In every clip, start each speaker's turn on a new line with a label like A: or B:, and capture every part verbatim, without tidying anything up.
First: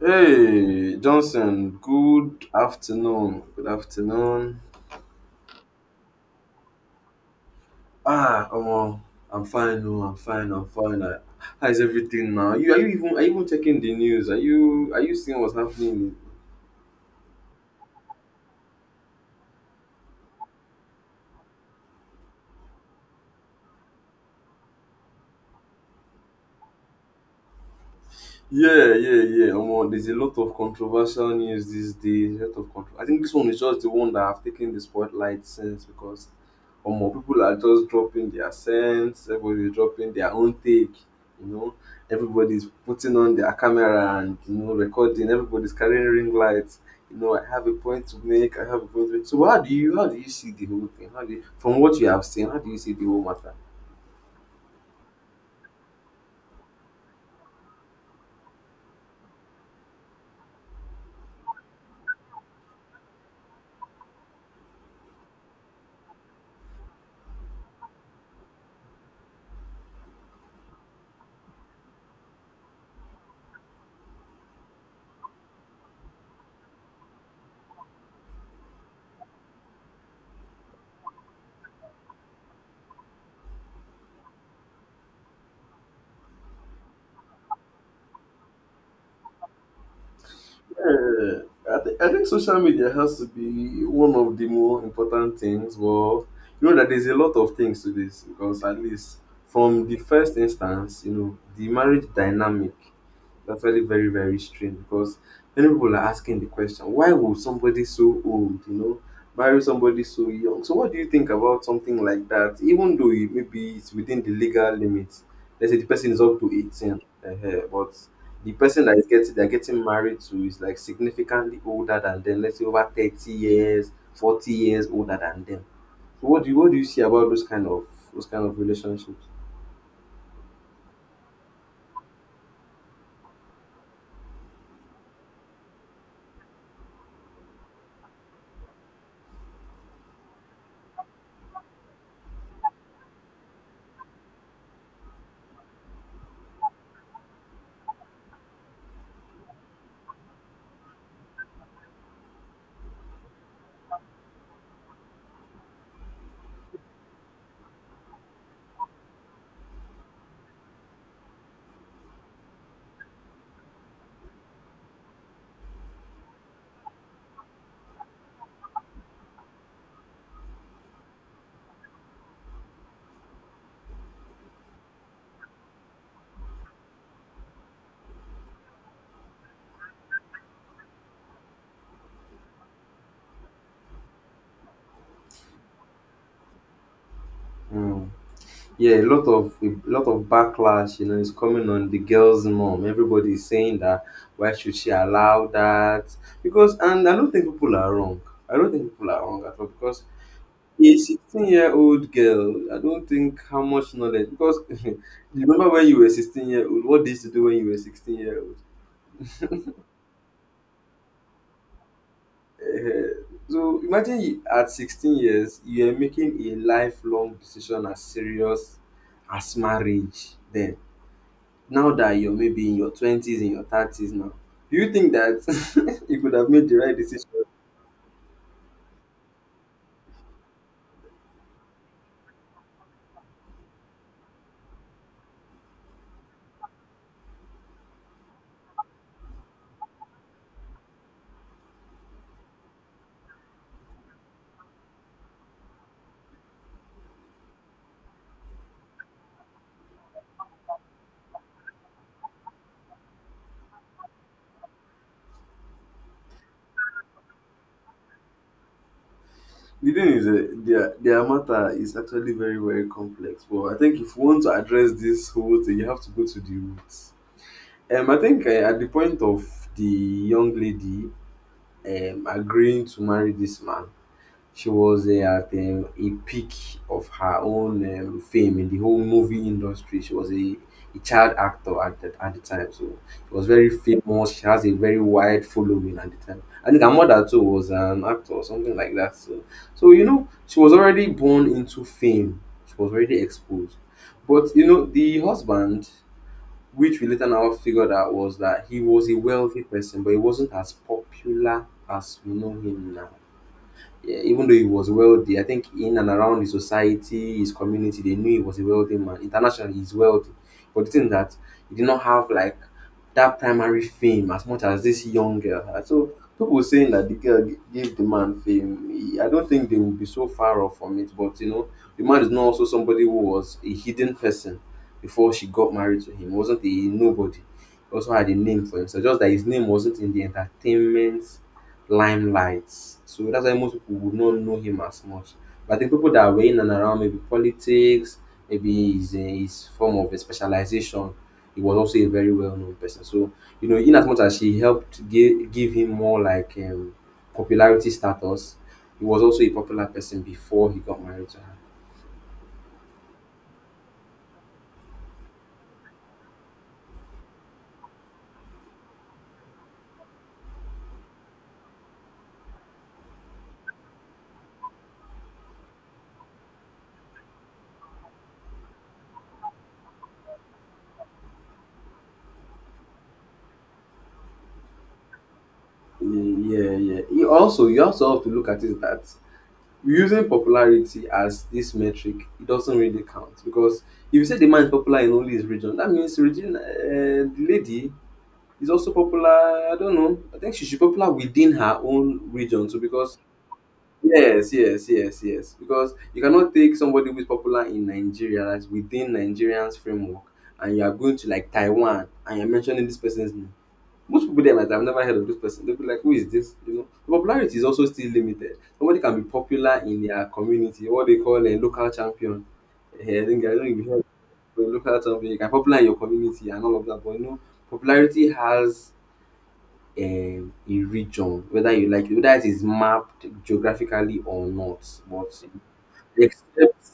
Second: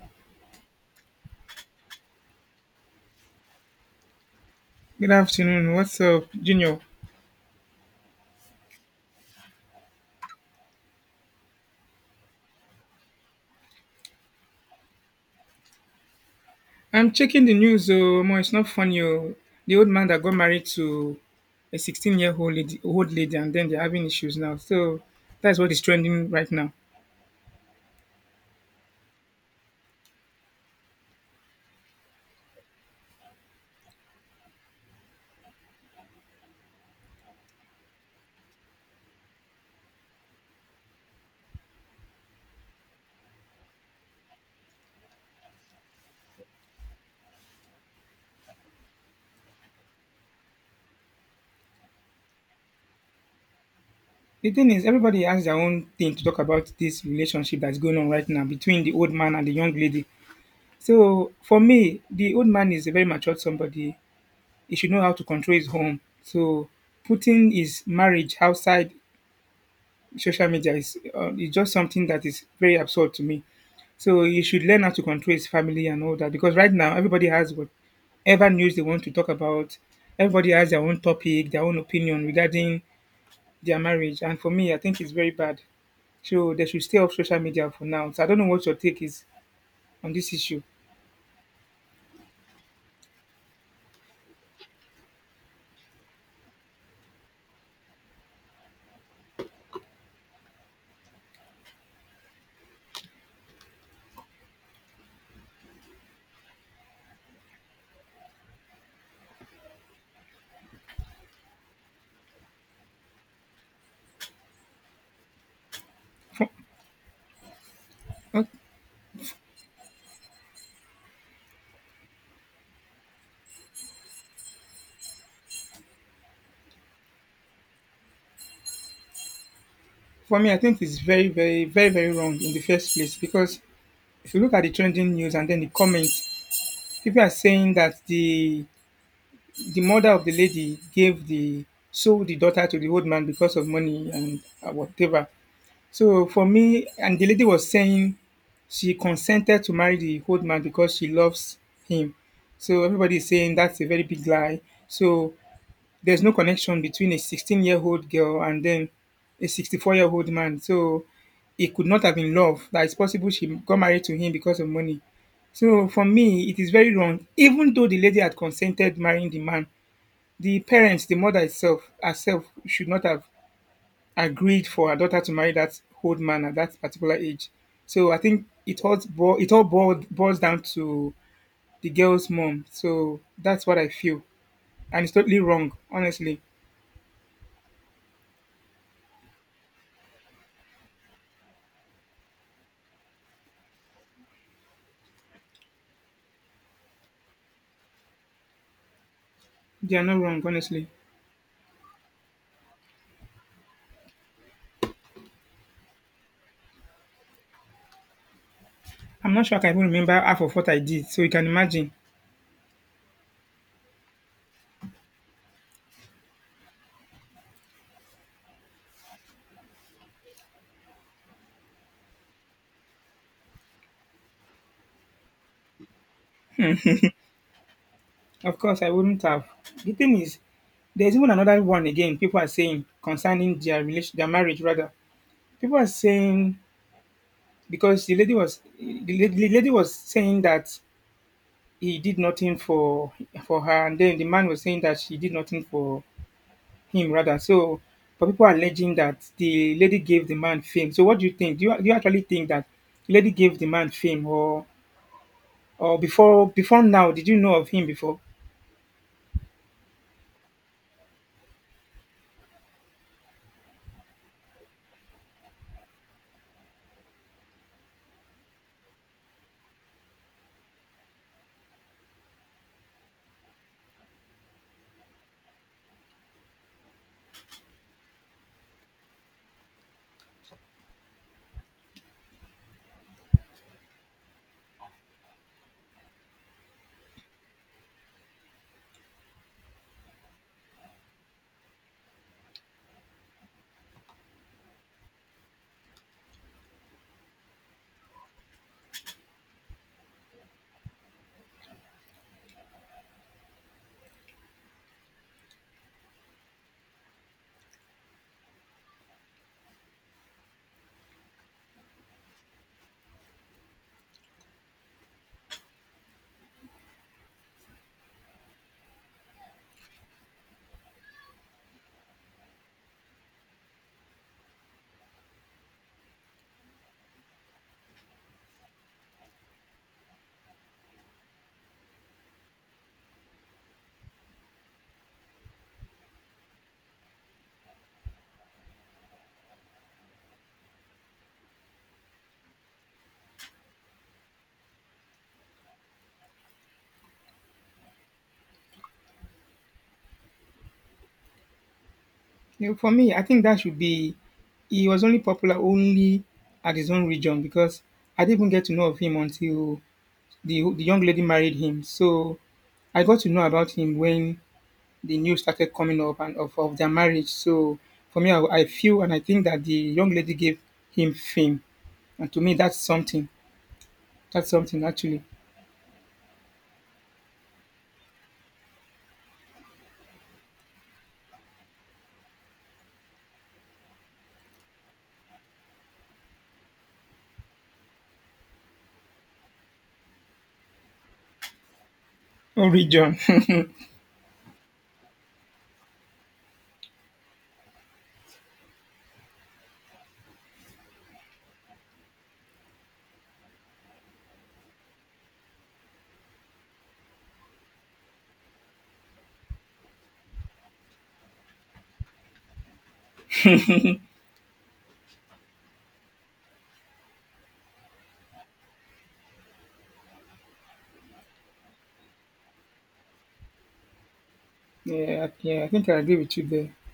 A: Hey, Johnson, good afternoon. Good afternoon.
B: Good afternoon. What's up, Junior?
A: Ah, omo, I'm fine. Oh, I'm fine. I'm fine. I, how is everything now? You are you even Are you even checking the news? Are you are you seeing what's happening?
B: I'm checking the news. Oh, Omo, it's not funny. Oh, the old man that got married to a sixteen-year-old lady, old lady, and then they're having issues now. So that's what is trending right now.
A: Yeah, yeah, yeah. Omo, there's a lot of controversial news these days. A lot of contro- I think this one is just the one that have taken the spotlight since, because omo, people are just dropping their sense, everybody's dropping their own take, you know. Everybody's putting on their camera and you know, recording, everybody's carrying ring lights. You know, I have a point to make, I have a point to make. So how do you how do you see the whole thing? How do you, from what you have seen, how do you see the whole matter?
B: The thing is, everybody has their own thing to talk about this relationship that's going on right now between the old man and the young lady. So for me, the old man is a very matured somebody. He should know how to control his home. So putting his marriage outside social media is uh, is just something that is very absurd to me. So he should learn how to control his family and all that because right now everybody has whatever news they want to talk about. Everybody has their own topic, their own opinion regarding their marriage. And for me, I think it's very bad. So they should stay off social media for now. So I don't know what your take is on this issue.
A: Yeah, I, th- I think social media has to be one of the more important things. Well, you know that there's a lot of things to this, because at least from the first instance, you know, the marriage dynamic is actually very, very strange, because many people are asking the question, why will somebody so old, you know, marry somebody so young? So what do you think about something like that? Even though it, maybe it's within the legal limits, let's say the person is up to
B: For,
A: eighteen, uh, but
B: uh,
A: the person that is getting they're getting married to is like significantly older than them. Let's say over thirty years, forty years older than them. So what do you what do you see about those kind of those kind of relationships?
B: for me, I think it's very, very, very, very wrong in the first place because if you look at the trending news and then the comments, people are saying that the the mother of the lady gave the sold the daughter to the old man because of money and uh, whatever. So for me, and the lady was saying she consented to marry the old man because she loves him. So everybody is saying that's a very big lie. So there's no connection between a sixteen-year-old girl and then a sixty-four-year-old man. So it could not have been love. That it's possible she got married to him because of money. So for me, it is very wrong. Even though the lady had consented marrying the man, the parents, the mother itself, herself should not have agreed for her daughter to marry that old man at that particular age. So I think it all bo- it all boiled, boils down to the girl's mom. So that's what I feel, and it's totally wrong. Honestly,
A: Mm. yeah a lot of a lot of backlash, you know, is coming on the girl's mom. Everybody is saying that, why should she allow that? Because, and I don't think people are wrong. I don't think people are wrong at all,
B: they are
A: because
B: not wrong. Honestly,
A: a sixteen year old girl, I don't think how much knowledge, because you remember when you were sixteen year old, what did you used to do when you were sixteen year old?
B: I'm not sure I can even remember half of what I did. So you can imagine.
A: uh, so imagine you, at sixteen years you are making a lifelong decision as serious as marriage. Then now that you're maybe in your twenties, in your thirties now, do you think that you could have made the right decision?
B: Of course, I wouldn't have. The thing is, there's even another one again. People are saying concerning their relation, their marriage rather. People are saying because the lady was the la- the lady was saying that he did nothing for for her, and then the man was saying that she did nothing for him rather. So, but people are alleging that the lady gave the man fame. So, what do you think? Do you, do you actually think that the lady gave the man fame, or or before before now, did you know of him before?
A: The thing is, uh, their their matter is actually very, very complex, but I think if you want to address this whole thing, you have to go to the roots. Um, I think uh, at the point of the young lady um, agreeing to marry this man, she was uh, at um, a peak of her own um, fame in the whole movie industry. She was a, a child actor at the, at the time, so she was very famous. She has a very wide following at the time. I think her mother too was an actor or something like that. So, so you know, she was already born into fame. She was already exposed. But you know, the husband, which we later now figured out, was that he was a wealthy person, but he wasn't as popular as we know him now. Eh, even though he was wealthy, I think in and around his society, his community, they knew he was a wealthy man. Internationally, he's wealthy. But the thing that he did not have like that primary fame as much as this young girl had. So people saying that the girl gi- gave the man fame, I don't think they will be so far off from it. But you know, the man is not also somebody who was a hidden person before she got married to him. He wasn't a nobody. He also had a name for himself. Just that his name wasn't in the entertainment limelight. So that's why most people would not know him as much. But I think people that were in and around maybe politics, maybe his, uh, his form of a specialization, he was also a very well known person. So, you know, in as much as she helped give, give him more like um, popularity status, he was also a popular person before he got married to her.
B: You know, for me, I think that should be he was only popular only at his own region because I didn't even get to know of him until the the young lady married him. So I got to know about him when the news started coming up and of, of their marriage. So for me, I, I feel and I think that the young lady gave him fame, and to me, that's something. That's something actually.
A: Yeah, yeah. You also, you also have to look at is that using popularity as this metric, it doesn't really count, because if you say the man is popular in only his region, that means regina, uh, the lady is also popular. I don't know, I think she should be popular within her own region
B: Oh,
A: too,
B: region.
A: because yes, yes, yes, yes, because you cannot take somebody who is popular in Nigeria, that's within Nigerians framework, and you are going to like Taiwan and you're mentioning this person's name. Most people there might have never heard of this person. They'll be like, who is this? You know, the popularity is also still limited. Somebody can be popular in their community, what they call a local champion. Eh, I think I don't even heard of a local champion. You can be popular in your community and all of that, but you know, popularity has a region, whether you like it, whether it is mapped geographically or not.
B: Yeah,
A: But
B: yeah. I think I agree with you there.
A: except,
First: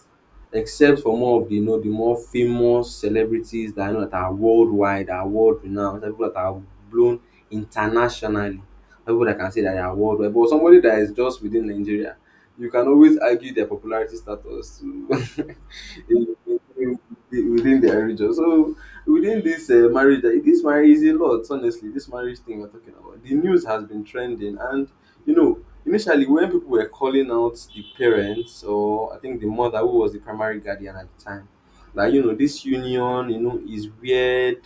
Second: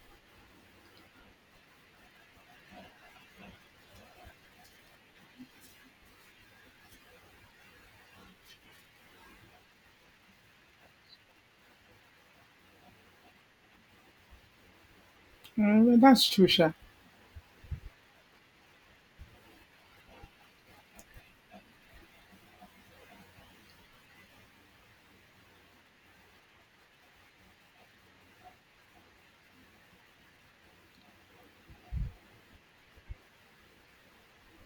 A: except for more of the, you know, the more famous celebrities that I know that are worldwide, are world renowned, people that are blown internationally, people that can say that they are worldwide. But somebody that is just within Nigeria, you can always argue their popularity status to
B: Uh, well, that's
A: in-
B: true, Sha.
A: in- in- within their region. So within this uh, marriage, that- this marriage is a lot. Honestly, this marriage thing we're talking about, the news has been trending, and you know initially, when people were calling out the parents, or I think the mother who was the primary guardian at the time, that you know this union, you know, is weird.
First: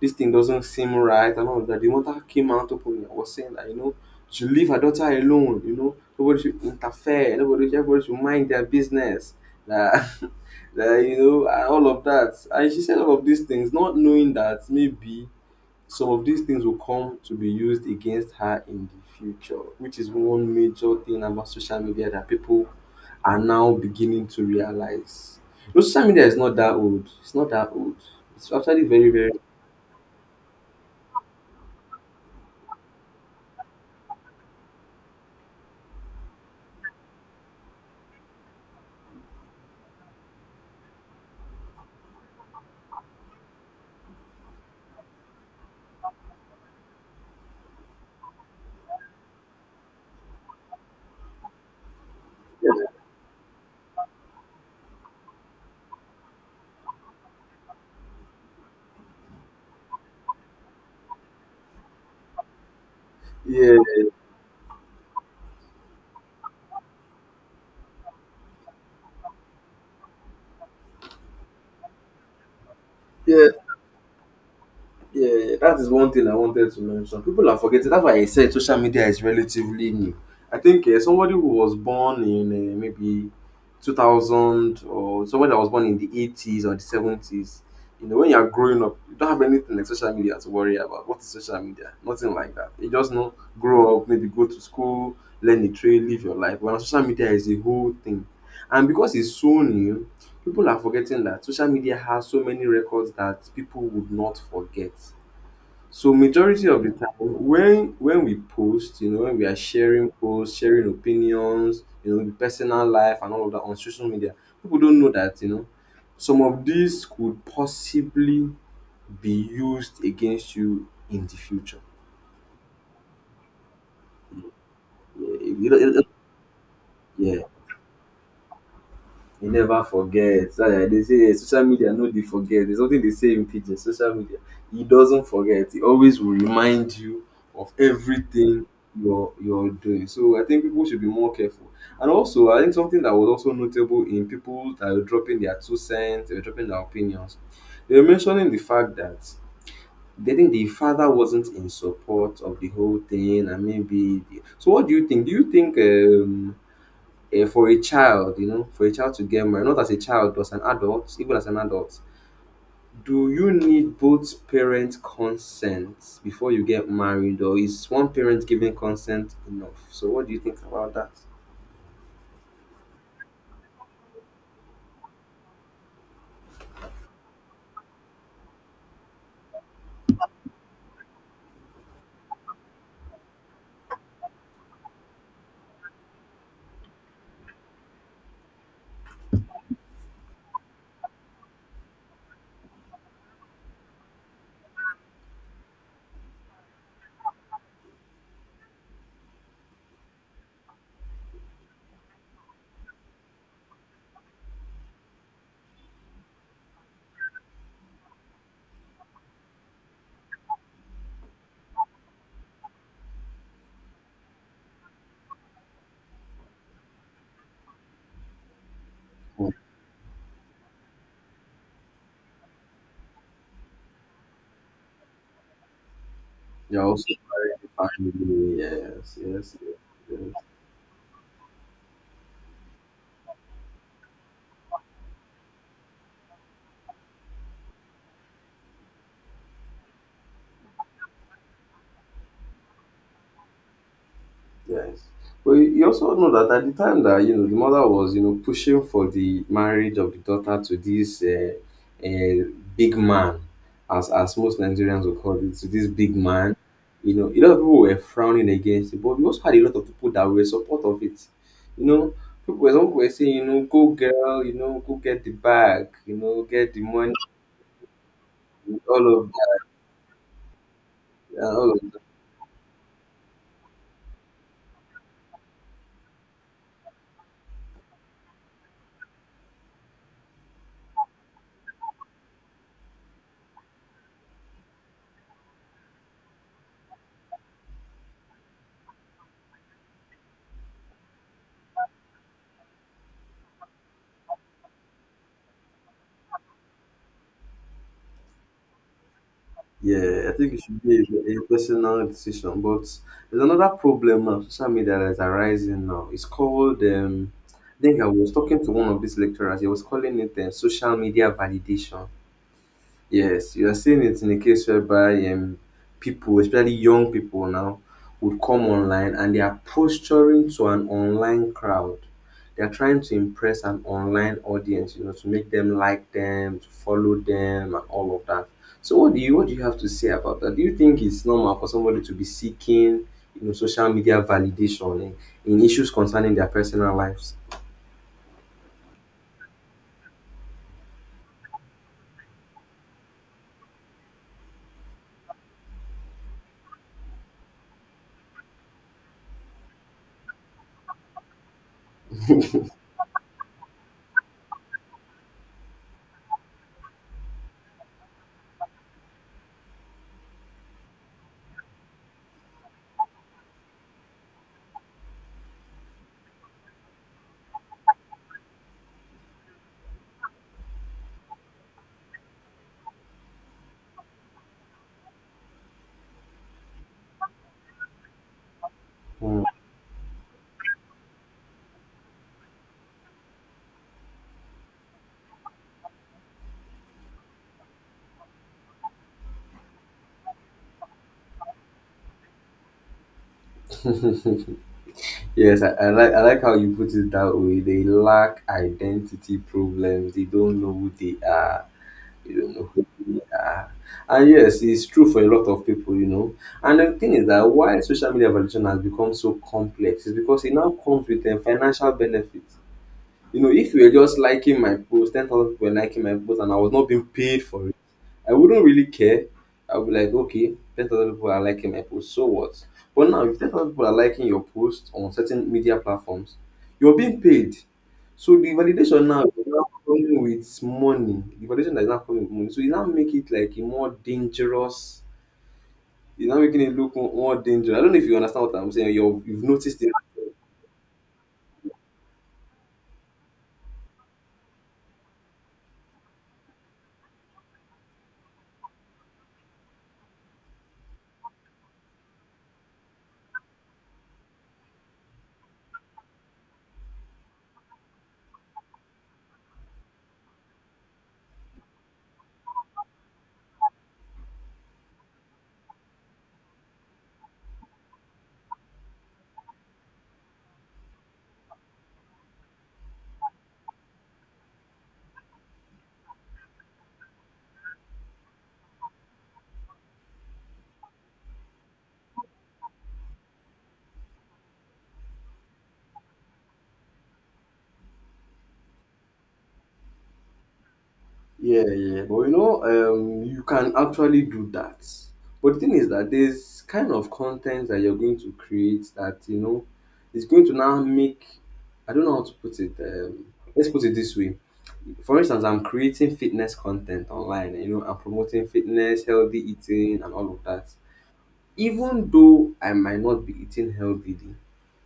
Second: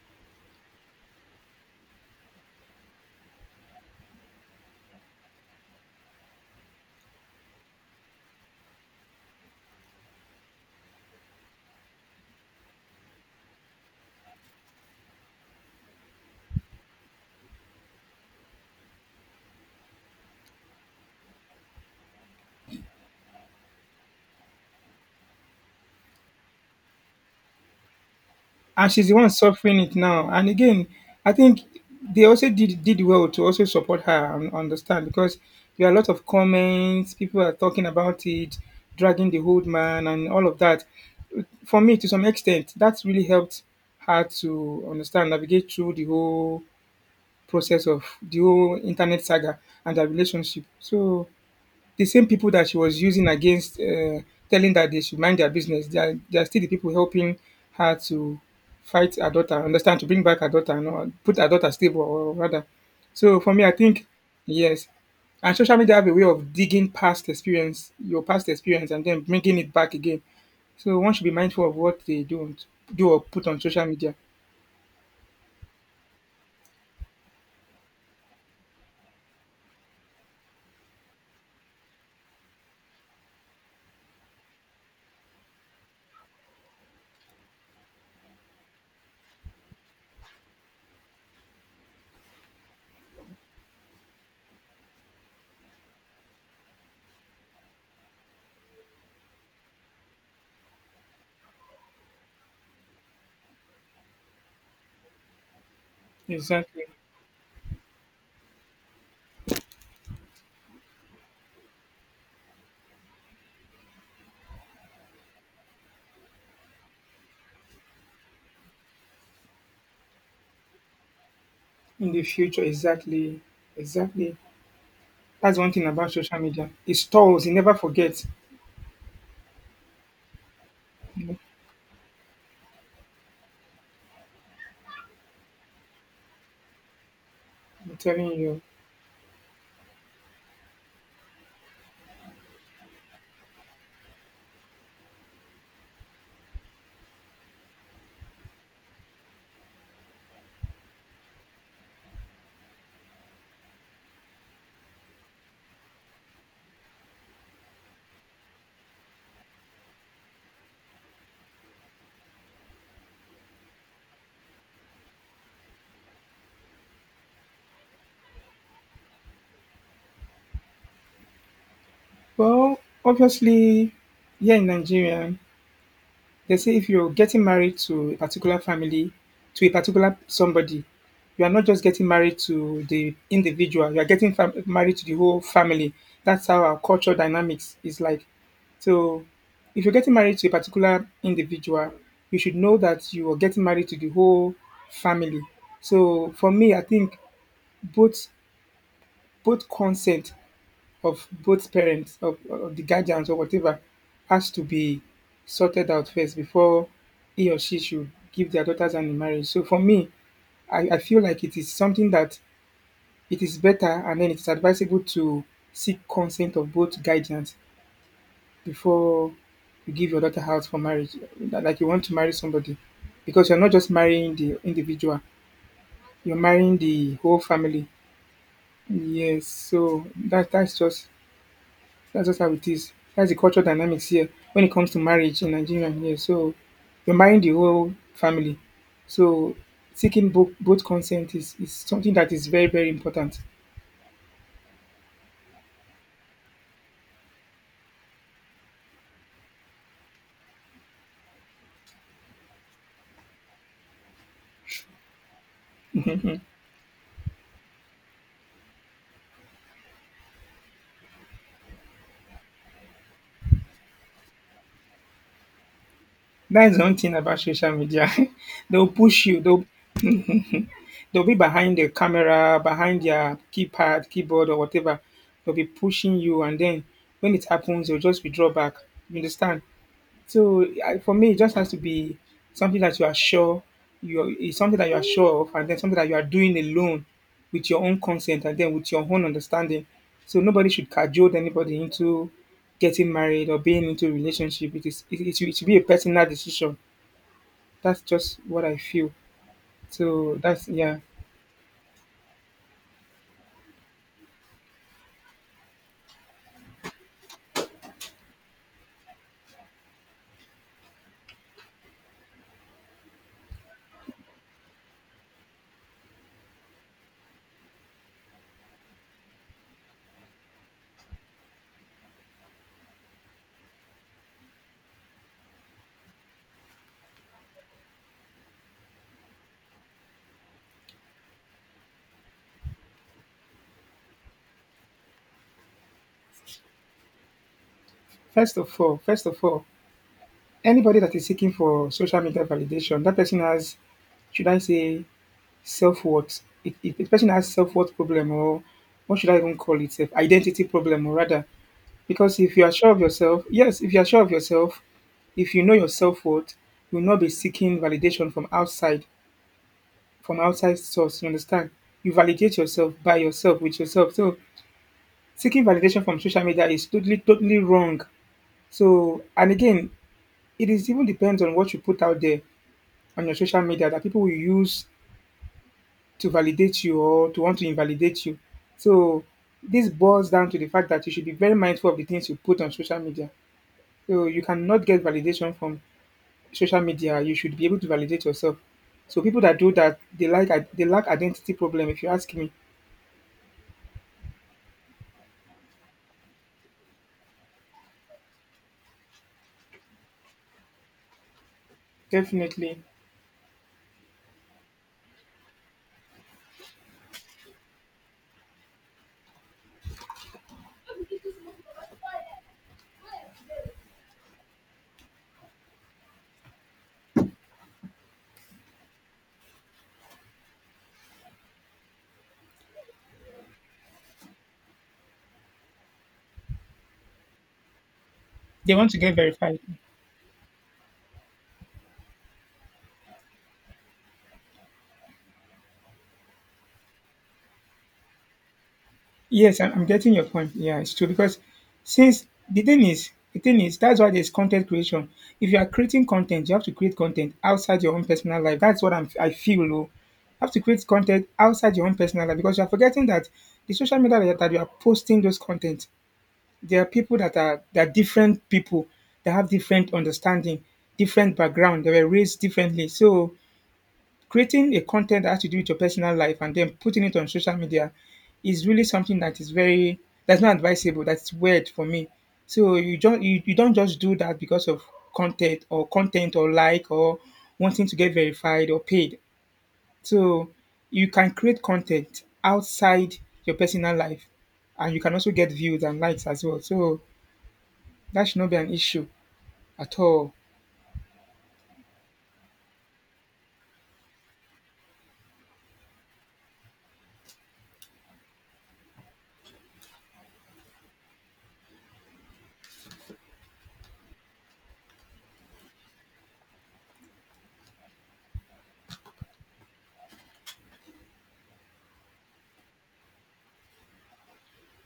A: This thing doesn't seem right, and all of that. The mother came out openly and was saying that, you know, to leave her daughter alone. You know, nobody should interfere. Nobody, should, everybody should mind their business. That, that, you know, and all of that. And she said all of these things, not knowing that maybe some of these things will come to be used against her in the future, which is one major thing about social media that people are now beginning to realize. No, social media is not that old. It's not that old. It's actually
B: And she's
A: very,
B: the one
A: very.
B: suffering it now. And again, I think they also did did well to also support her and understand because there are a lot of comments, people are talking about it, dragging the old man and all of that. For me, to some extent, that's really helped her to understand, navigate through the whole process of the whole internet saga and their relationship. So the same people that she was using against uh, telling that they should mind their business, they are, they are still the people helping her to fight her daughter, understand, to bring back her daughter, you know, put her daughter stable, or rather. So for me, I
A: Yeah,
B: think, yes. And social media have a way of digging past experience, your past experience, and then bringing it back again. So one should be mindful of what they don't do or put
A: yeah.
B: on social media.
A: Yeah, that is one thing I wanted to mention. People are forgetting. That's why I said social media is relatively new. I think uh, somebody who was born in uh, maybe two thousand, or somebody that was born in the eighties or the seventies, you know, when you're growing up, you don't have anything like social media to worry about. What is social media? Nothing like that. You just know, grow up, maybe go to school, learn a trade, live your life. But social media is a whole thing. And because it's so new, people are forgetting that social media has so many records that people would not forget. So majority of
B: Exactly.
A: the time, when when we post, you know, when we are sharing posts, sharing opinions, you know, the personal life and all of that on social media, people don't know that, you know, some of these could possibly be used against you in the future.
B: In the future, exactly. Exactly.
A: Yeah,
B: That's one
A: you
B: thing
A: it- it-
B: about social media. It
A: yeah.
B: stores, it never forgets.
A: You never forget. So like they say, yeah, social media no dey forget. There's something they say in pidgin, social media. It doesn't forget. It always will remind you of
B: I'm telling you.
A: everything you're you're doing. So I think people should be more careful. And also, I think something that was also notable in people that were dropping their two cents, they were dropping their opinions. They were mentioning the fact that they think the father wasn't in support of the whole thing, and maybe. So, what do you think? Do you think um, eh, for a child, you know, for a child to get married, not as a child, but as an adult, even as an adult, do you need both parents' consent before you get married, or is one parent giving consent enough? So, what do you think about that?
B: Well, obviously, here in Nigeria, they say if you're getting married to a particular family, to a particular somebody, you are not just getting married to the individual, you are getting fam- married to the whole family. That's how our cultural dynamics is like. So, if you're getting married to a particular individual, you should know that you are getting married to the whole family. So, for me, I think both both consent of both parents of, of the guardians or whatever has to be sorted out first before he or she should give their daughters hand in marriage. So for me, I, I feel like it is something that it is better and then it's advisable to seek consent of both guardians before
A: Hmm.
B: you give your daughter out for marriage. Li- Like you want to marry somebody. Because you're not just marrying the individual, you're marrying
A: You're also
B: the whole family.
A: married. Yes,
B: Yes,
A: yes,
B: so
A: yes.
B: that that's just That's just how it is. That's the cultural dynamics here when it comes to marriage in Nigeria. Yeah, so you're marrying the whole family. So seeking both both consent is, is something that is very, very important.
A: Yes. Well, you you also know that at the time that, you know, the mother was, you know, pushing for the marriage of the daughter to this uh, uh, big man, as as most Nigerians would call it, to this big man, you know, a lot of people were frowning against it, but we also had a lot of people that were support of it. You know, people were, some were saying, you know, go girl, you know, go get the bag, you know,
B: That
A: get
B: is
A: the
B: one
A: money,
B: thing about social media. They'll
A: all
B: push
A: of
B: you, they'll they'll be
A: all
B: behind
A: of
B: the camera, behind their keypad, keyboard or whatever. They'll be pushing you and then when it happens, you'll just withdraw back. You understand? So I, for me, it just has to be something that you are sure you it's something that you are sure of, and then something that you are doing alone with your own consent, and then with your own understanding. So nobody should cajole anybody into getting married or being into a relationship. It is it, it, should- it should be a personal decision. That's just what I feel.
A: Yeah, I
B: So
A: think it
B: that's
A: should be
B: yeah.
A: a, a personal decision. But there's another problem now, social media that is arising now. It's called, um, I think I was talking to one of these lecturers, he was calling it uh, social media validation. Yes, you are seeing it in a case whereby um, people, especially young people now, would come online and they are posturing to an online crowd. They are trying to impress an online audience, you know, to make them like them, to follow them, and all of that. So, what do you what do you have to say about that? Do you think it's normal for somebody to be seeking, you know, social media validation in, in issues concerning their personal lives?
B: First of all, first of all, anybody that is seeking for social media validation, that person has should I say Self-worth. If, if a person has self-worth problem or what should I even call it? Self identity problem or rather. Because if you are sure of yourself, yes, if you are sure of yourself, if you know your self-worth, you will not be seeking validation from outside, from outside source, you understand? You validate yourself by yourself, with yourself. So seeking validation from social media is totally, totally wrong. So, and again, it is even depends on what you put out there on your social media that people will use to validate you or to want to invalidate you. So
A: Mm.
B: this boils down to the fact that you should be very mindful of the things you put on social media. So you cannot get validation from social media. You should be able to validate yourself. So people that do that, they like they lack identity problem. If you ask me,
A: Yes, I, I like I like how you put it that way. They lack identity problems. They don't know who they are. They don't know
B: definitely
A: who they are. And yes, it's true for a lot of people, you know. And the thing is that why social media evaluation has become so complex is because it now comes with a financial benefit. You know, if you were just liking my post, ten thousand people were liking my post, and I was not being paid for I wouldn't really care. I'll be like, okay, ten thousand people are liking my post, so what? But now, if ten thousand people are liking your post on certain media platforms, you're being paid. So the
B: they want to
A: validation
B: get
A: now is
B: verified.
A: now coming with money. The validation that is now coming with money. So you now make it like a more dangerous. You're now making it look mo- more dangerous. I don't know if you understand what I'm saying. You've, you've
B: Yes, I'm
A: noticed
B: I'm getting your point. Yeah, it's true because since the thing is, the thing is that's why there's content creation. If you are creating content, you have to create content outside your own personal life. That's what I'm I feel. Oh. You have to create content outside your own personal life because you are forgetting that the social media that, that you are posting those content, there are people that are that are different people that have different understanding, different background. They were raised differently, so creating a content that has to do with your personal life and then putting it on social media is really something that is very that's not advisable. That's weird for me. So you don't you, you don't just do that because of content or content or like or wanting to get verified or paid. So you can create content outside your personal life and you can also get views and likes as well. So that should not be an issue at all.
A: Yeah, yeah. yeah. But you know, um, you can actually do that. But the thing is that there's kind of content that you're going to create that you know is going to now make. I don't know how to put it. Um, let's put it this way. For instance, I'm creating fitness content online. You know, I'm promoting fitness, healthy eating, and all of that. Even though I might not be eating healthily,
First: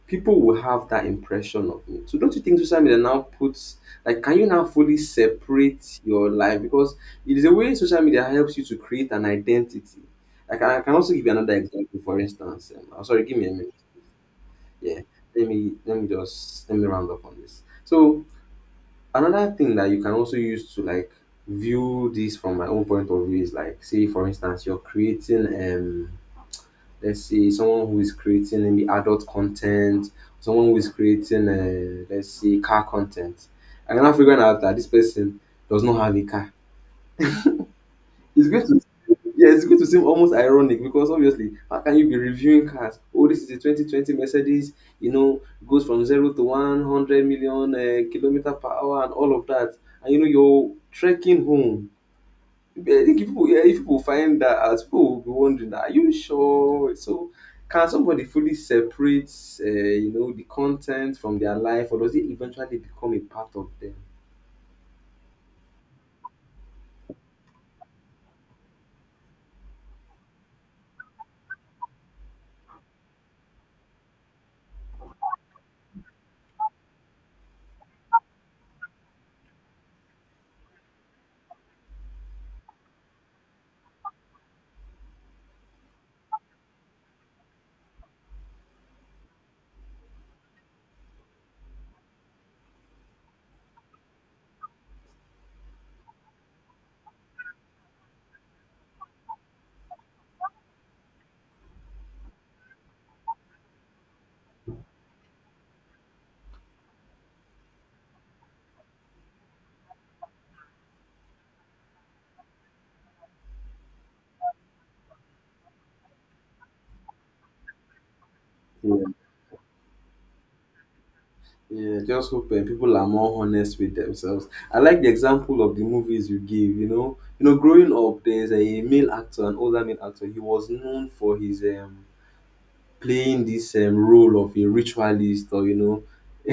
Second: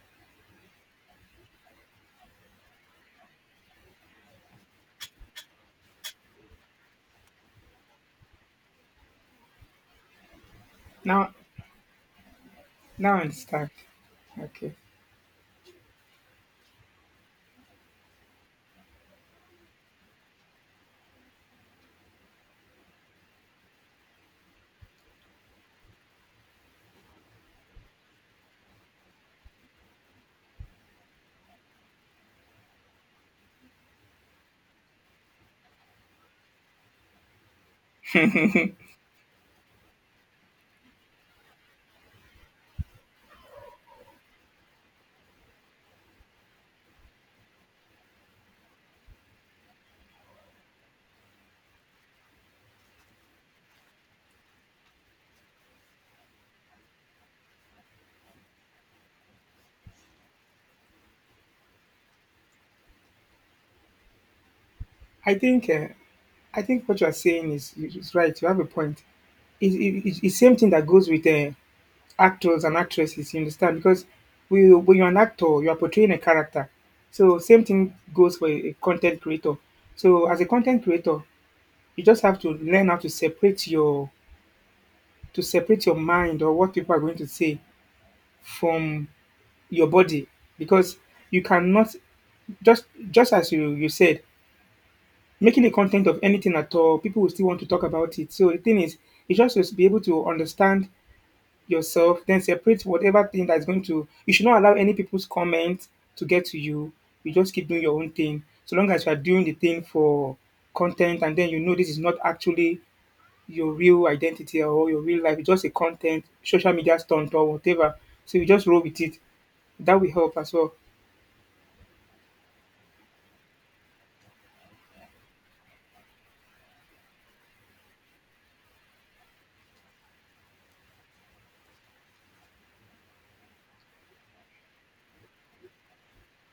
A: people will have that impression of me. So don't you think social media now puts like can you now fully separate your life? Because it is a way social media helps you to create an identity. I can, I can also give
B: Now
A: you another example, for instance. Um, I'm
B: now I
A: sorry, give me a
B: understand.
A: minute.
B: Okay.
A: Yeah. Let me let me just let me round up on this. So another thing that you can also use to like view this from my own point of view is like say for instance you're creating um let's say someone who is creating maybe adult content, someone who is creating uh, let's say car content, and I'm now figuring out that this person does not have a car. It's going to yeah, it's going to seem almost ironic because obviously, how can you be reviewing cars? Oh, this is the twenty twenty Mercedes, you know, goes from zero to one hundred million uh, kilometer per hour and all of that. And you know, you're trekking home yeah, I think if people, yeah, if people find that out, people will be wondering, are you sure? So, can somebody fully separate, uh, you know, the content from their life, or does it eventually become a part of them?
B: I think uh, I think what you are saying is, is right. You have a point. It's, it's, it's same thing that goes with uh, actors and actresses. You understand? Because we, when you're an actor, you are portraying a character. So same thing goes for a, a content creator. So as a content creator, you just have to learn how to separate your to separate your mind or what people are going to say from your body because you cannot just just as you you said making a content of anything at all, people will still want to talk about it. So the thing is, you just must be able to understand yourself, then separate whatever thing that's going to. You should not allow any people's comment to get to you. You just keep doing your own thing. So long as you are doing the thing for content, and then you know this is not actually your real identity or your real life. It's just a content, social media stunt or whatever. So you just roll
A: Yeah.
B: with it. That will help as well.
A: Yeah, just hope uh, people are more honest with themselves. I like the example of the movies you give. You know, you know, growing up, there's a male actor, an older male actor. He was known for his um playing this um, role of a ritualist or you know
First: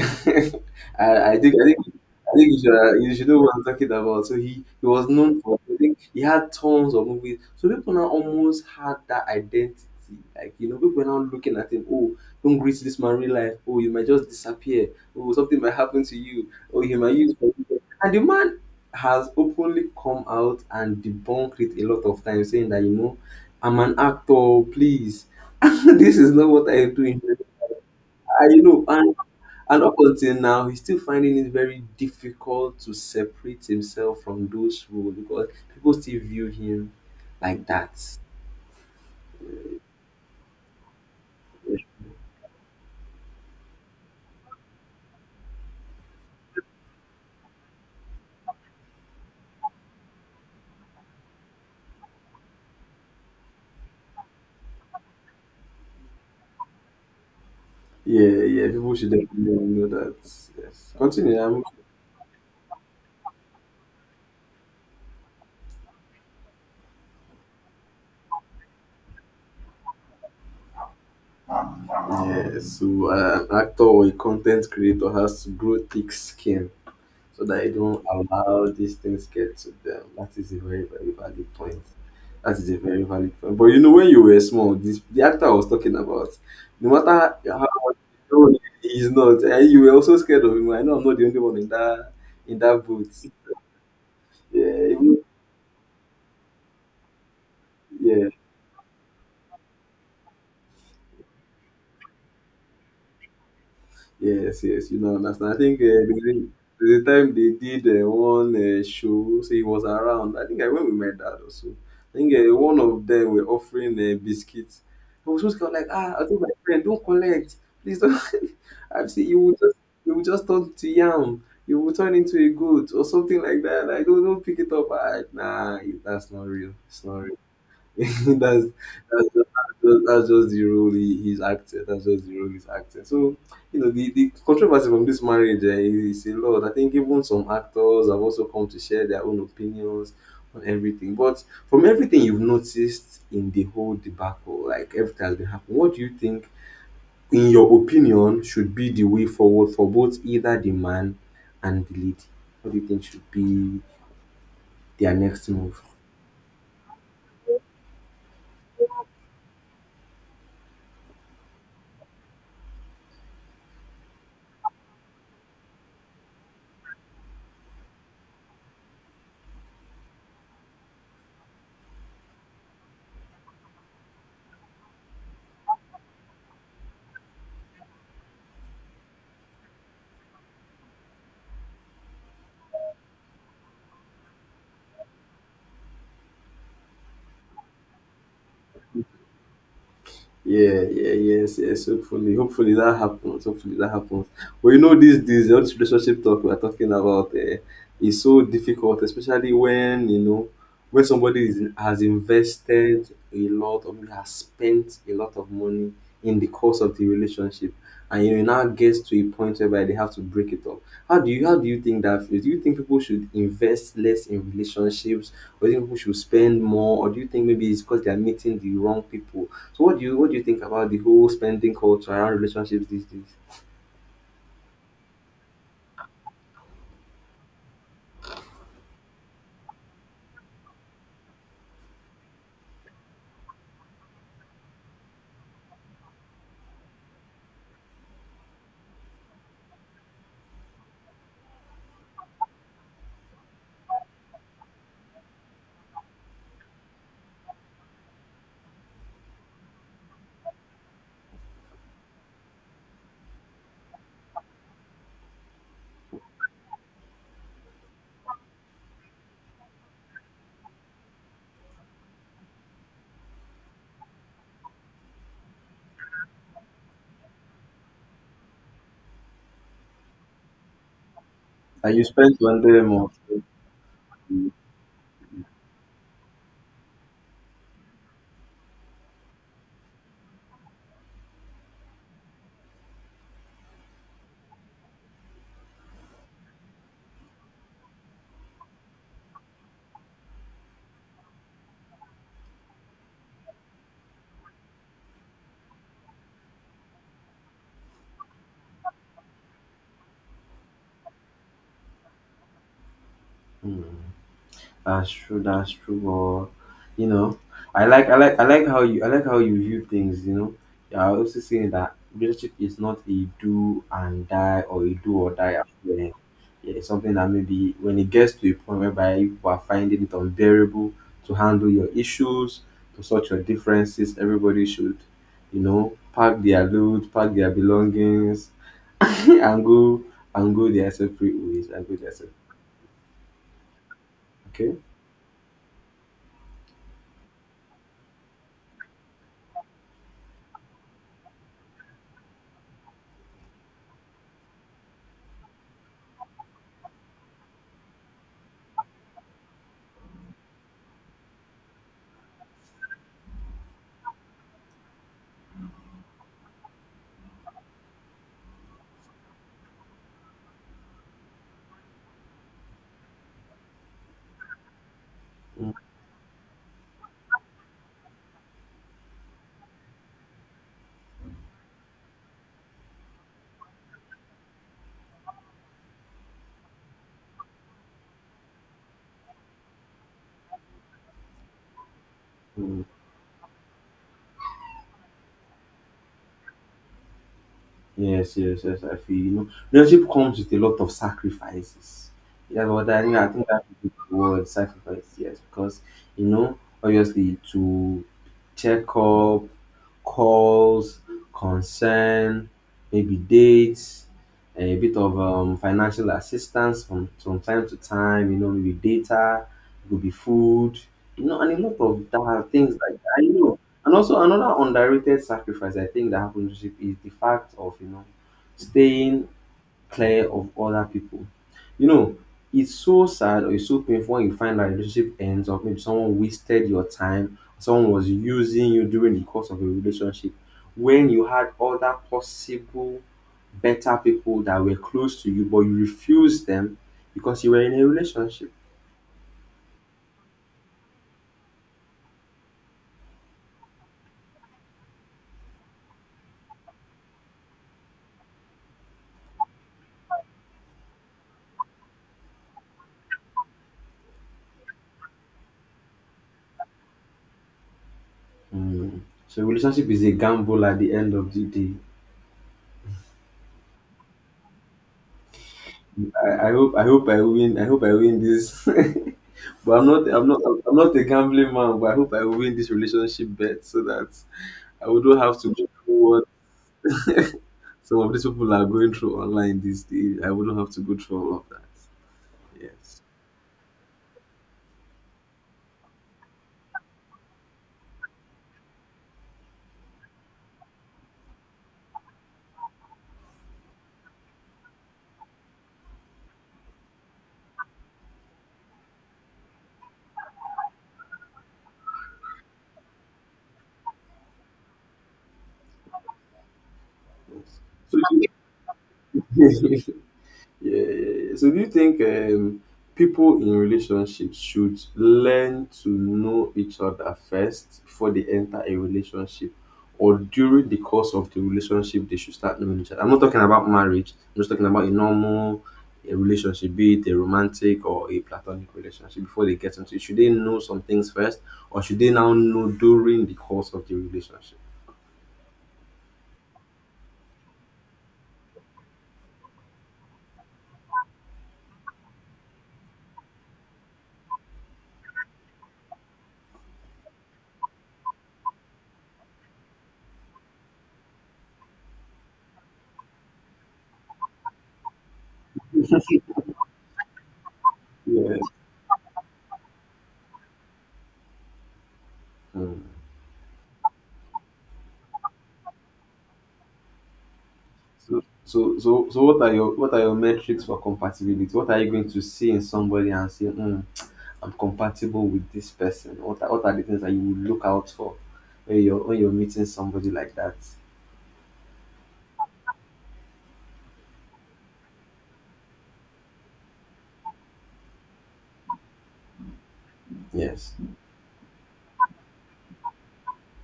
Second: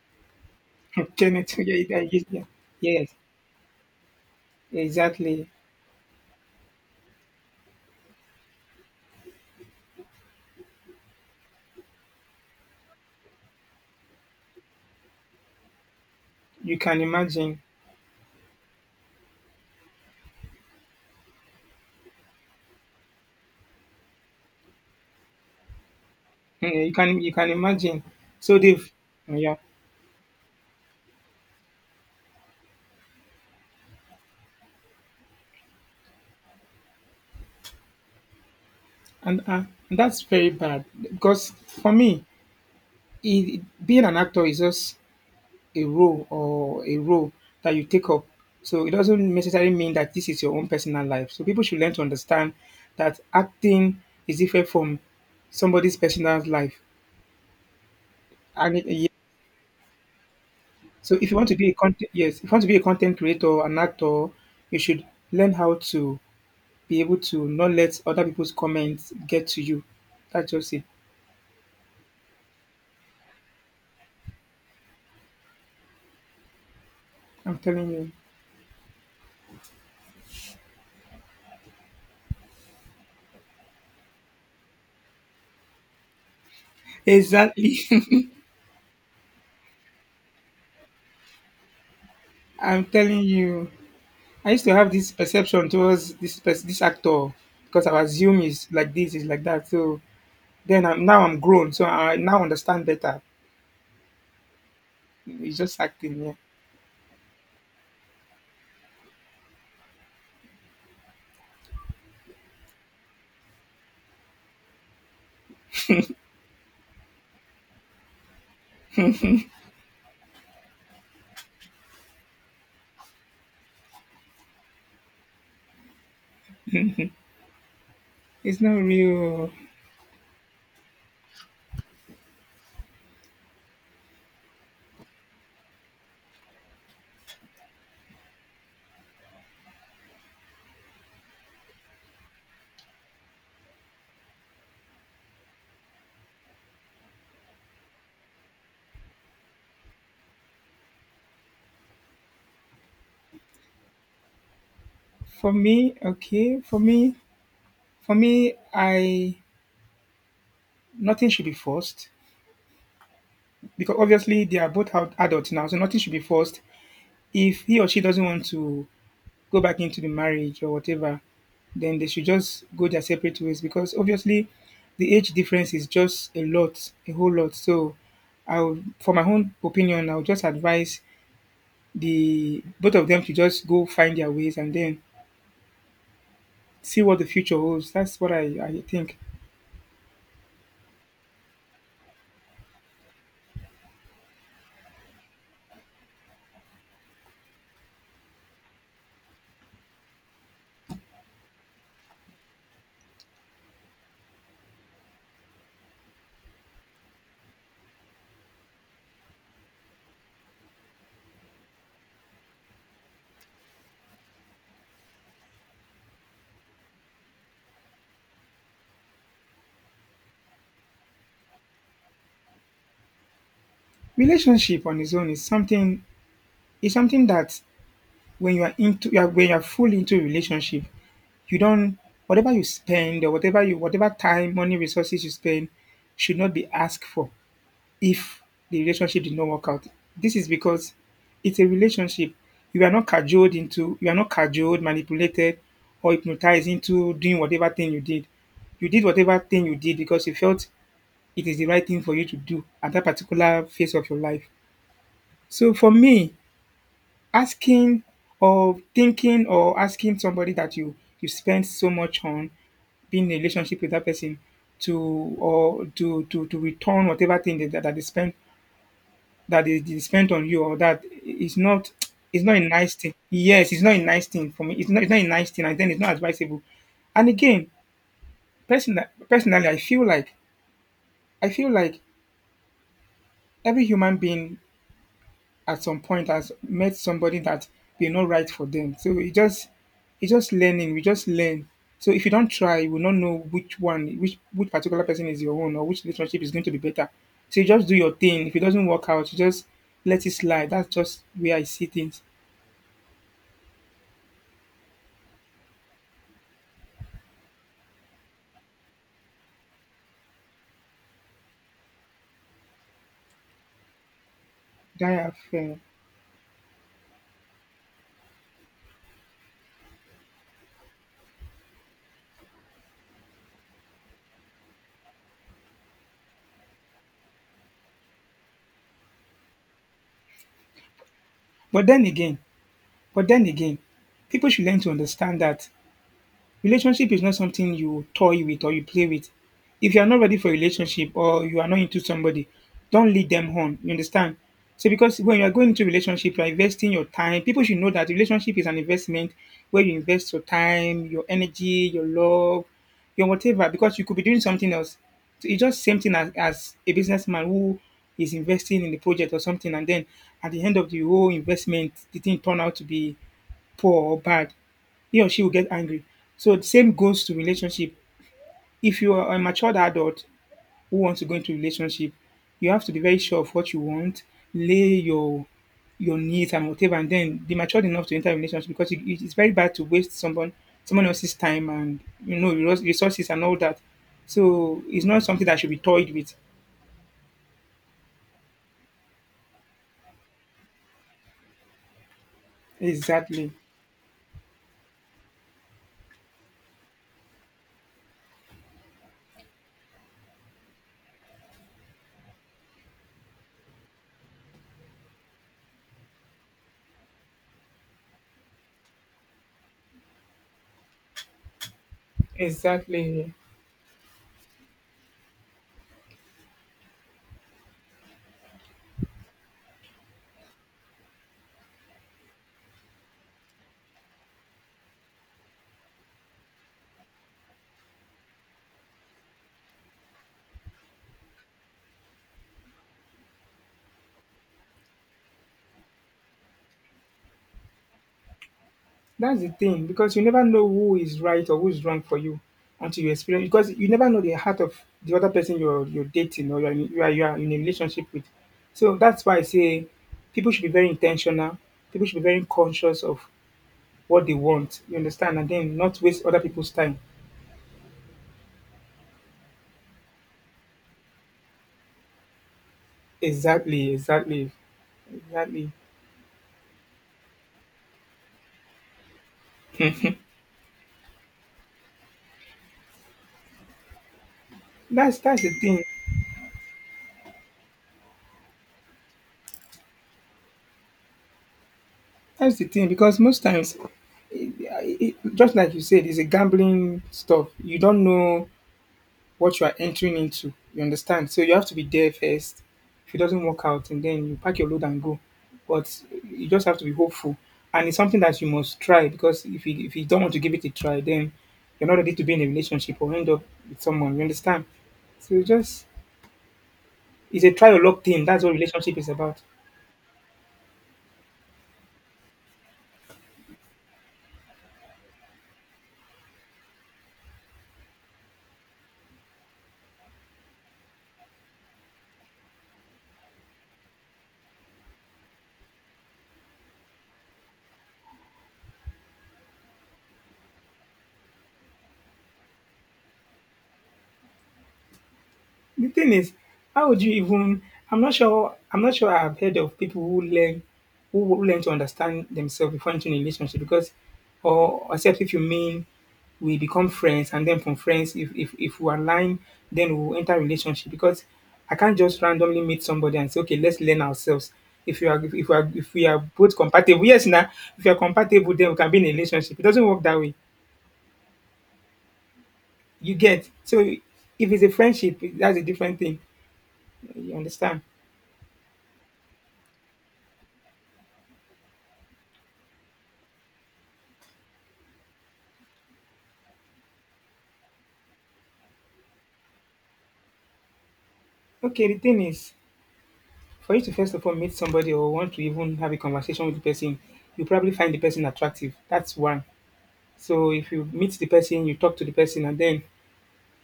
A: I, I think
B: Kenneth,
A: I
B: yeah,
A: think
B: yeah,
A: I
B: yeah.
A: think you should, uh,
B: Yes,
A: you should know what I'm talking about. So he, he was known
B: exactly.
A: for I think he had tons of movies. So people now almost had that identity. Like you know, people were now looking at him, oh, don't greet this man real life, oh you might just disappear, oh something might happen to you,
B: You
A: oh you
B: can
A: might use
B: imagine.
A: and the man has openly come out and debunked it a lot of times saying that you know I'm an actor, please. this is not what
B: Yeah,
A: I
B: you
A: do.
B: can
A: In
B: you
A: real-
B: can imagine.
A: I
B: So
A: you
B: they've
A: know, and,
B: yeah,
A: and up until now, he's still finding it very difficult to separate himself from those roles because people still view him like that.
B: and uh, And that's very bad because for me, it, being an actor is just a role or a role that you take up. So it doesn't necessarily mean that this is your own personal life. So people should learn to understand that acting is different from somebody's personal life.
A: Yeah, yeah,
B: And it,
A: people
B: yeah.
A: should definitely know that. Yes,
B: So if you
A: continue.
B: want to
A: I'm,
B: be a content yes, if you want to be a content creator, an actor, you should learn how to be able to not let other people's comments get to you. That's just it.
A: yeah, so uh, an actor or a content creator has to grow thick skin so
B: I'm
A: that you
B: telling
A: don't
B: you.
A: allow these things get to them. That is a very, very valid point. That is a very valid point. But you know, when you were small, this the actor I was talking about, no matter how
B: Exactly.
A: old he is not, and you were also scared of him. I know I'm not the only one in that in that
B: I'm
A: boat.
B: telling you. I used to
A: Yeah,
B: have this
A: even-
B: perception towards this pers- this actor because I
A: yeah.
B: assume he's like this, he's like that. So then I'm, now I'm grown, so I now understand better.
A: Yes, yes, you know, not understand. I
B: He's
A: think
B: just acting. Yeah,
A: uh, there's a time they did uh, one uh, show, so he was around. I think I went with my dad also. I think uh, one of them were offering uh, biscuits. I was just kind of like, ah, I told my friend, don't collect, please don't. I've seen you will just you will just turn to yam, you will turn into a goat or something like that. Like, don't, don't pick it up. I, nah, that's not real. It's not real.
B: it's
A: that's
B: not
A: that's just,
B: real.
A: that's just that's just the role he, he's acted. That's just the role he's acted. So you know the, the controversy from this marriage eh, is a lot. I think even some actors have also come to share their own opinions on everything. But from everything you've noticed in the whole debacle, like everything has been happening, what do you think, in your opinion, should be the way forward for both either the man and the lady? What do you think should be their next
B: For
A: move?
B: me, okay. For me, for me, I, nothing should be forced because obviously they are both out adults now, so nothing should be forced. If he or she doesn't want to go back into the marriage or whatever, then they should just go their separate ways because obviously the age difference is just a lot, a whole lot. So I will, for my own opinion, I would just advise the both of them to just go find their ways and then see what the future holds. That's what I, I think.
A: Yeah, yeah, yes, yes. Hopefully, hopefully that happens. Hopefully that happens. But you know, these days, all this relationship talk we're talking about uh, is so difficult, especially when you know when somebody is, has invested a lot or maybe has spent a lot of money in the course of the relationship, and you now gets to a point whereby they have to break it up. How do you how do you think that feels? Do you think people should invest less in relationships? Or do you think people should spend more? Or do you think maybe it's because they are meeting the wrong people? So what do you what do you think about the whole spending culture around relationships these days?
B: Relationship on its own is something is something that when you are into you are, when you are fully into a relationship, you don't whatever you spend or whatever you whatever time, money, resources you spend should not be asked for if the relationship did not work out. This is because it's a relationship. You are not cajoled into, you are not cajoled, manipulated, or hypnotized into doing whatever thing you did. You did whatever thing you did because you felt it is the right thing for you to do at that particular phase of your life. So for me, asking or thinking or asking somebody that you you spend so much on being in a relationship with that person to or to to to return whatever thing that, that they spend that is they, spent on you or that it's not
A: And you spend
B: it's not
A: on
B: a
A: them
B: nice
A: more.
B: thing. Yes, it's not a nice thing for me. It's not it's not a nice thing, and then it's not advisable. And again, person personally, I feel like I feel like every human being at some point has met somebody that they're not right for them. So it just it's just learning. We just learn. So if you don't try, you will not know which one, which which particular person is your own, or which relationship is going to be better. So you just do your thing. If it doesn't work out, you just let it slide. That's just where I see things.
A: That's true. That's true. Or you know, I like I like I like how you I like how you view things. You know, yeah. I also saying that relationship is not a do and die or a do or
B: That
A: die
B: uh,
A: affair. Yeah, it's something that maybe when it gets to a point whereby you are finding it unbearable to handle your issues, to sort your differences, everybody should, you know, pack their loot, pack their belongings, and go and go their separate ways.
B: but
A: And go
B: then
A: their separate.
B: again, but then again, people should
A: Okay.
B: learn to understand that relationship is not something you toy with or you play with. If you are not ready for a relationship or you are not into somebody, don't lead them on. You understand? So because when you are going into relationship, you are investing your time. People should know that relationship is an investment where you invest your time, your energy, your love, your whatever, because you could be doing something else. So it's just same thing as, as a businessman who is investing in the project or something, and then at the end of the whole investment, the thing turn out to be poor or bad, he or she will get angry. So the same goes to relationship. If you are a matured adult who wants to go into relationship, you have to be very sure of what you want, lay your your needs and whatever, and then be matured enough to enter a relationship because it, it's very bad to waste someone someone else's time and you know resource-
A: Mhm.
B: resources and all that. So it's not something that should be toyed with.
A: Yes, yes, yes, I feel you know Leadership comes with a lot of sacrifices. That's what I mean. I think
B: Exactly.
A: that's the word sacrifice, yes, because you know, obviously to checkup, calls, concern, maybe dates, a bit of um, financial assistance from, from time to time, you know, maybe data, it could be food, you know, and a lot of that, things like that. I
B: Exactly.
A: know. And also another underrated sacrifice I think that happens is the fact of, you know, staying clear of other people. You know, it's so sad or it's so painful when you find that relationship ends or maybe someone wasted your time, someone was using you during the course of a relationship when you had other possible better people that were close to you, but you refused them because you were in a relationship.
B: That's the thing, because you never know who is right or who is wrong for you until you experience. Because you never know the heart of the other person you're you're dating, or you're in, you are you are in a relationship with. So that's why I say people should be very intentional. People should be very conscious of what they want. You understand, and then not waste other people's time.
A: Hmm. So relationship is a gamble at the end of the day.
B: Exactly, exactly, exactly.
A: I, I hope I hope I win I hope I win this but I'm not I'm not I'm not a gambling man but I hope I win this relationship bet so that I wouldn't
B: That's
A: have
B: that's
A: to
B: the
A: go
B: thing.
A: through what some of these people are going through online these days. I wouldn't have to go through all of that.
B: That's the thing
A: Yes.
B: because most times, it, it, just like you said, it's a gambling stuff. You don't know what you are entering into. You understand? So you have to be there first. If it doesn't work out, and then you pack your load and go. But you just have to be hopeful, and it's something that you must try because if you if you don't want to give it a try, then you're not ready to be in a relationship or end up with someone. You understand? So just it's a
A: yes.
B: try or luck thing. That's what relationship is
A: So,
B: about.
A: Yeah, yeah, yeah. So do you think um, people in relationships should learn to know each other first before they enter a relationship? Or during the course of the relationship, they should start knowing each other? I'm not talking about marriage. I'm just talking about a normal a relationship, be it a romantic or a platonic relationship, before they get into it. Should they know some things first? Or should they now know during the course of the relationship?
B: The thing is, how would you even? I'm not sure. I'm not sure. I've heard of people who learn, who who learn to understand themselves before entering a relationship. Because, or except if you mean we become friends, and then from friends, if if, if we align, then we'll enter a relationship. Because I can't just randomly meet somebody and say, okay, let's learn ourselves. If you are, if, if we are, If we are both compatible, yes, now if you are
A: Yeah.
B: compatible, then we can be in a relationship. It doesn't work that way.
A: Mm.
B: You get so if it's a friendship, that's a different thing. You understand?
A: So so so so what are your what are your metrics for compatibility? What are you going to see in somebody and say, hmm, I'm compatible with this person? What are, what are the things that you would look out for when you're when you're meeting somebody like that?
B: Okay, the thing is, for you to first of all meet somebody or want to even have a conversation with the person, you probably find the person attractive. That's one. So if
A: Yes.
B: you meet the person, you talk to the person, and then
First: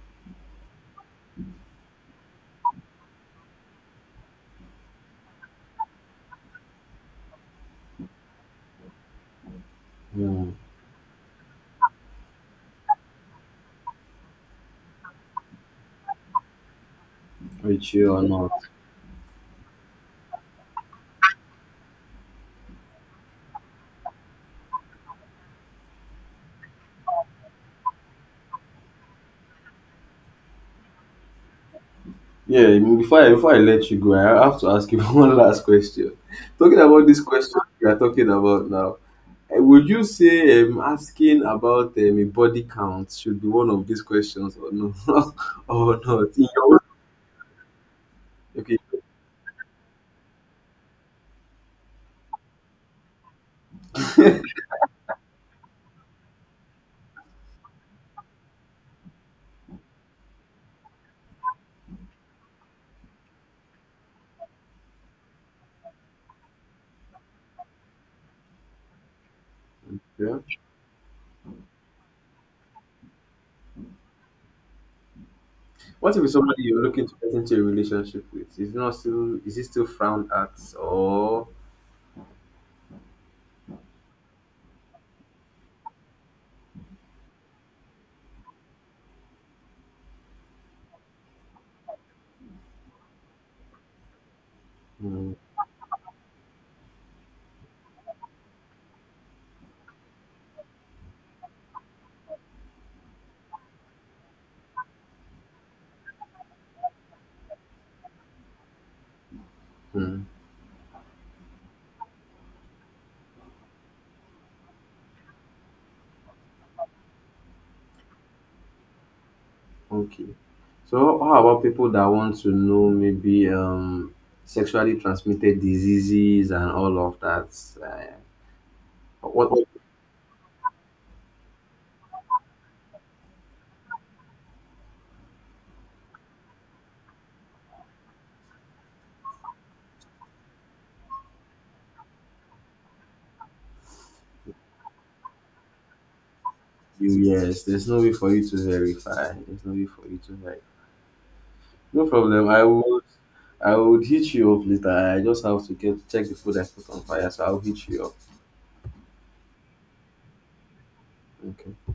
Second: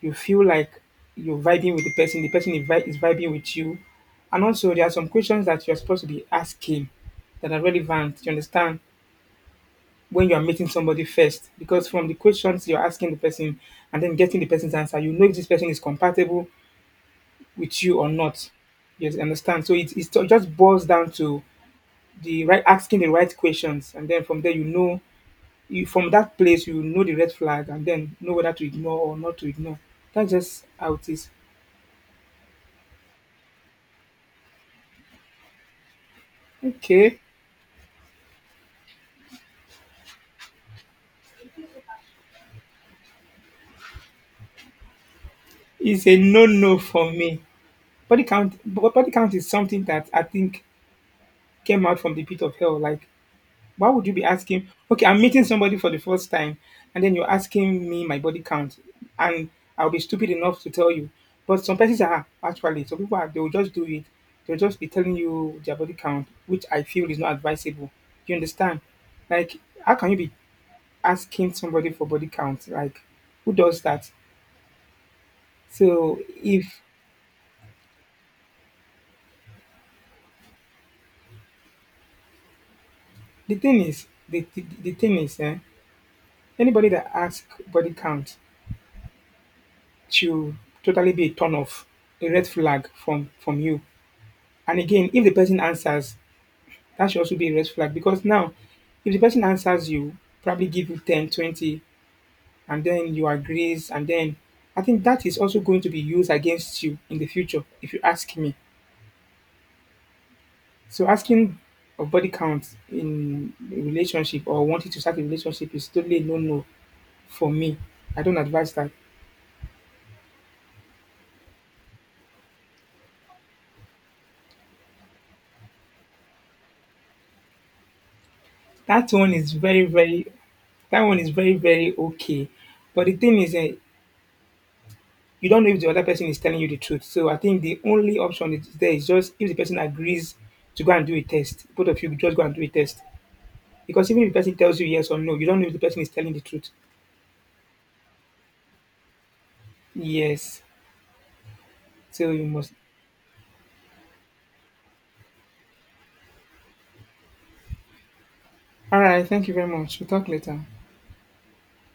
B: you feel like you're vibing with the person, the person is vi- is vibing with you. And also, there are some questions that you're supposed to be asking that are relevant, you understand, when you are
A: Hmm.
B: meeting somebody first. Because from the questions you're asking the person and then getting the person's answer, you know if this person is compatible with
A: With
B: you or
A: you or
B: not.
A: not.
B: Yes, understand. So it, it just boils down to the right asking the right questions, and then from there you know you from that place you know the red flag, and then know whether to ignore or not to ignore. That's just how it is.
A: Yeah, I mean, before I before I let you go, I have to ask you one last question. Talking about
B: Okay,
A: this question we are talking about now, eh, would you say um, asking about um, a body count should be one of these questions or no or
B: it's a
A: not?
B: no
A: In your
B: no
A: own-
B: for me. Body count,
A: okay,
B: bo- body count is something that I think came out from the pit of hell. Like, why would you be asking? Okay, I'm meeting somebody for the first time, and then you're asking me my body count, and I'll be stupid enough to tell you. But some persons are actually some people are, they will just do it. They'll just be telling you their body count, which I feel is not advisable. You understand? Like, how can you be
A: Yeah.
B: asking somebody for body count? Like, who does that?
A: What
B: So
A: if it's somebody
B: if
A: you're looking to get into a relationship with? Is not still is it still frowned at or
B: the thing is, the the, the thing is, eh, anybody that asks body count should totally be a turn off, a red flag from from you. And again, if the
A: Hmm,
B: person answers, that should also be a red flag because now, if the person answers you, probably give you ten, twenty, and then you agrees, and then I think that is also going to be used against you in the future, if you ask me.
A: hmm,
B: So asking of body count in a relationship or wanting to start a relationship is totally no no for me. I don't advise that.
A: okay. So how about people that want to know maybe um sexually transmitted diseases and all of that? Uh,
B: That one
A: what
B: is
A: what
B: very, very That one is very, very okay. But the thing is, eh, you don't know if the other person is telling you the truth. So I think the only option is there is just if the person agrees to go and do a test, both of you just go and do a test. Because even if the person tells you yes or no, you don't know if the person is telling the truth.
A: you yes, there's no way for you to verify. There's no way for you to verify.
B: Yes.
A: No
B: So you
A: problem. I
B: must.
A: would I would hit you up later. I just have to get check the food I put on fire, so I'll hit you up.
B: All right. Thank you very much. We'll talk later.
A: Okay.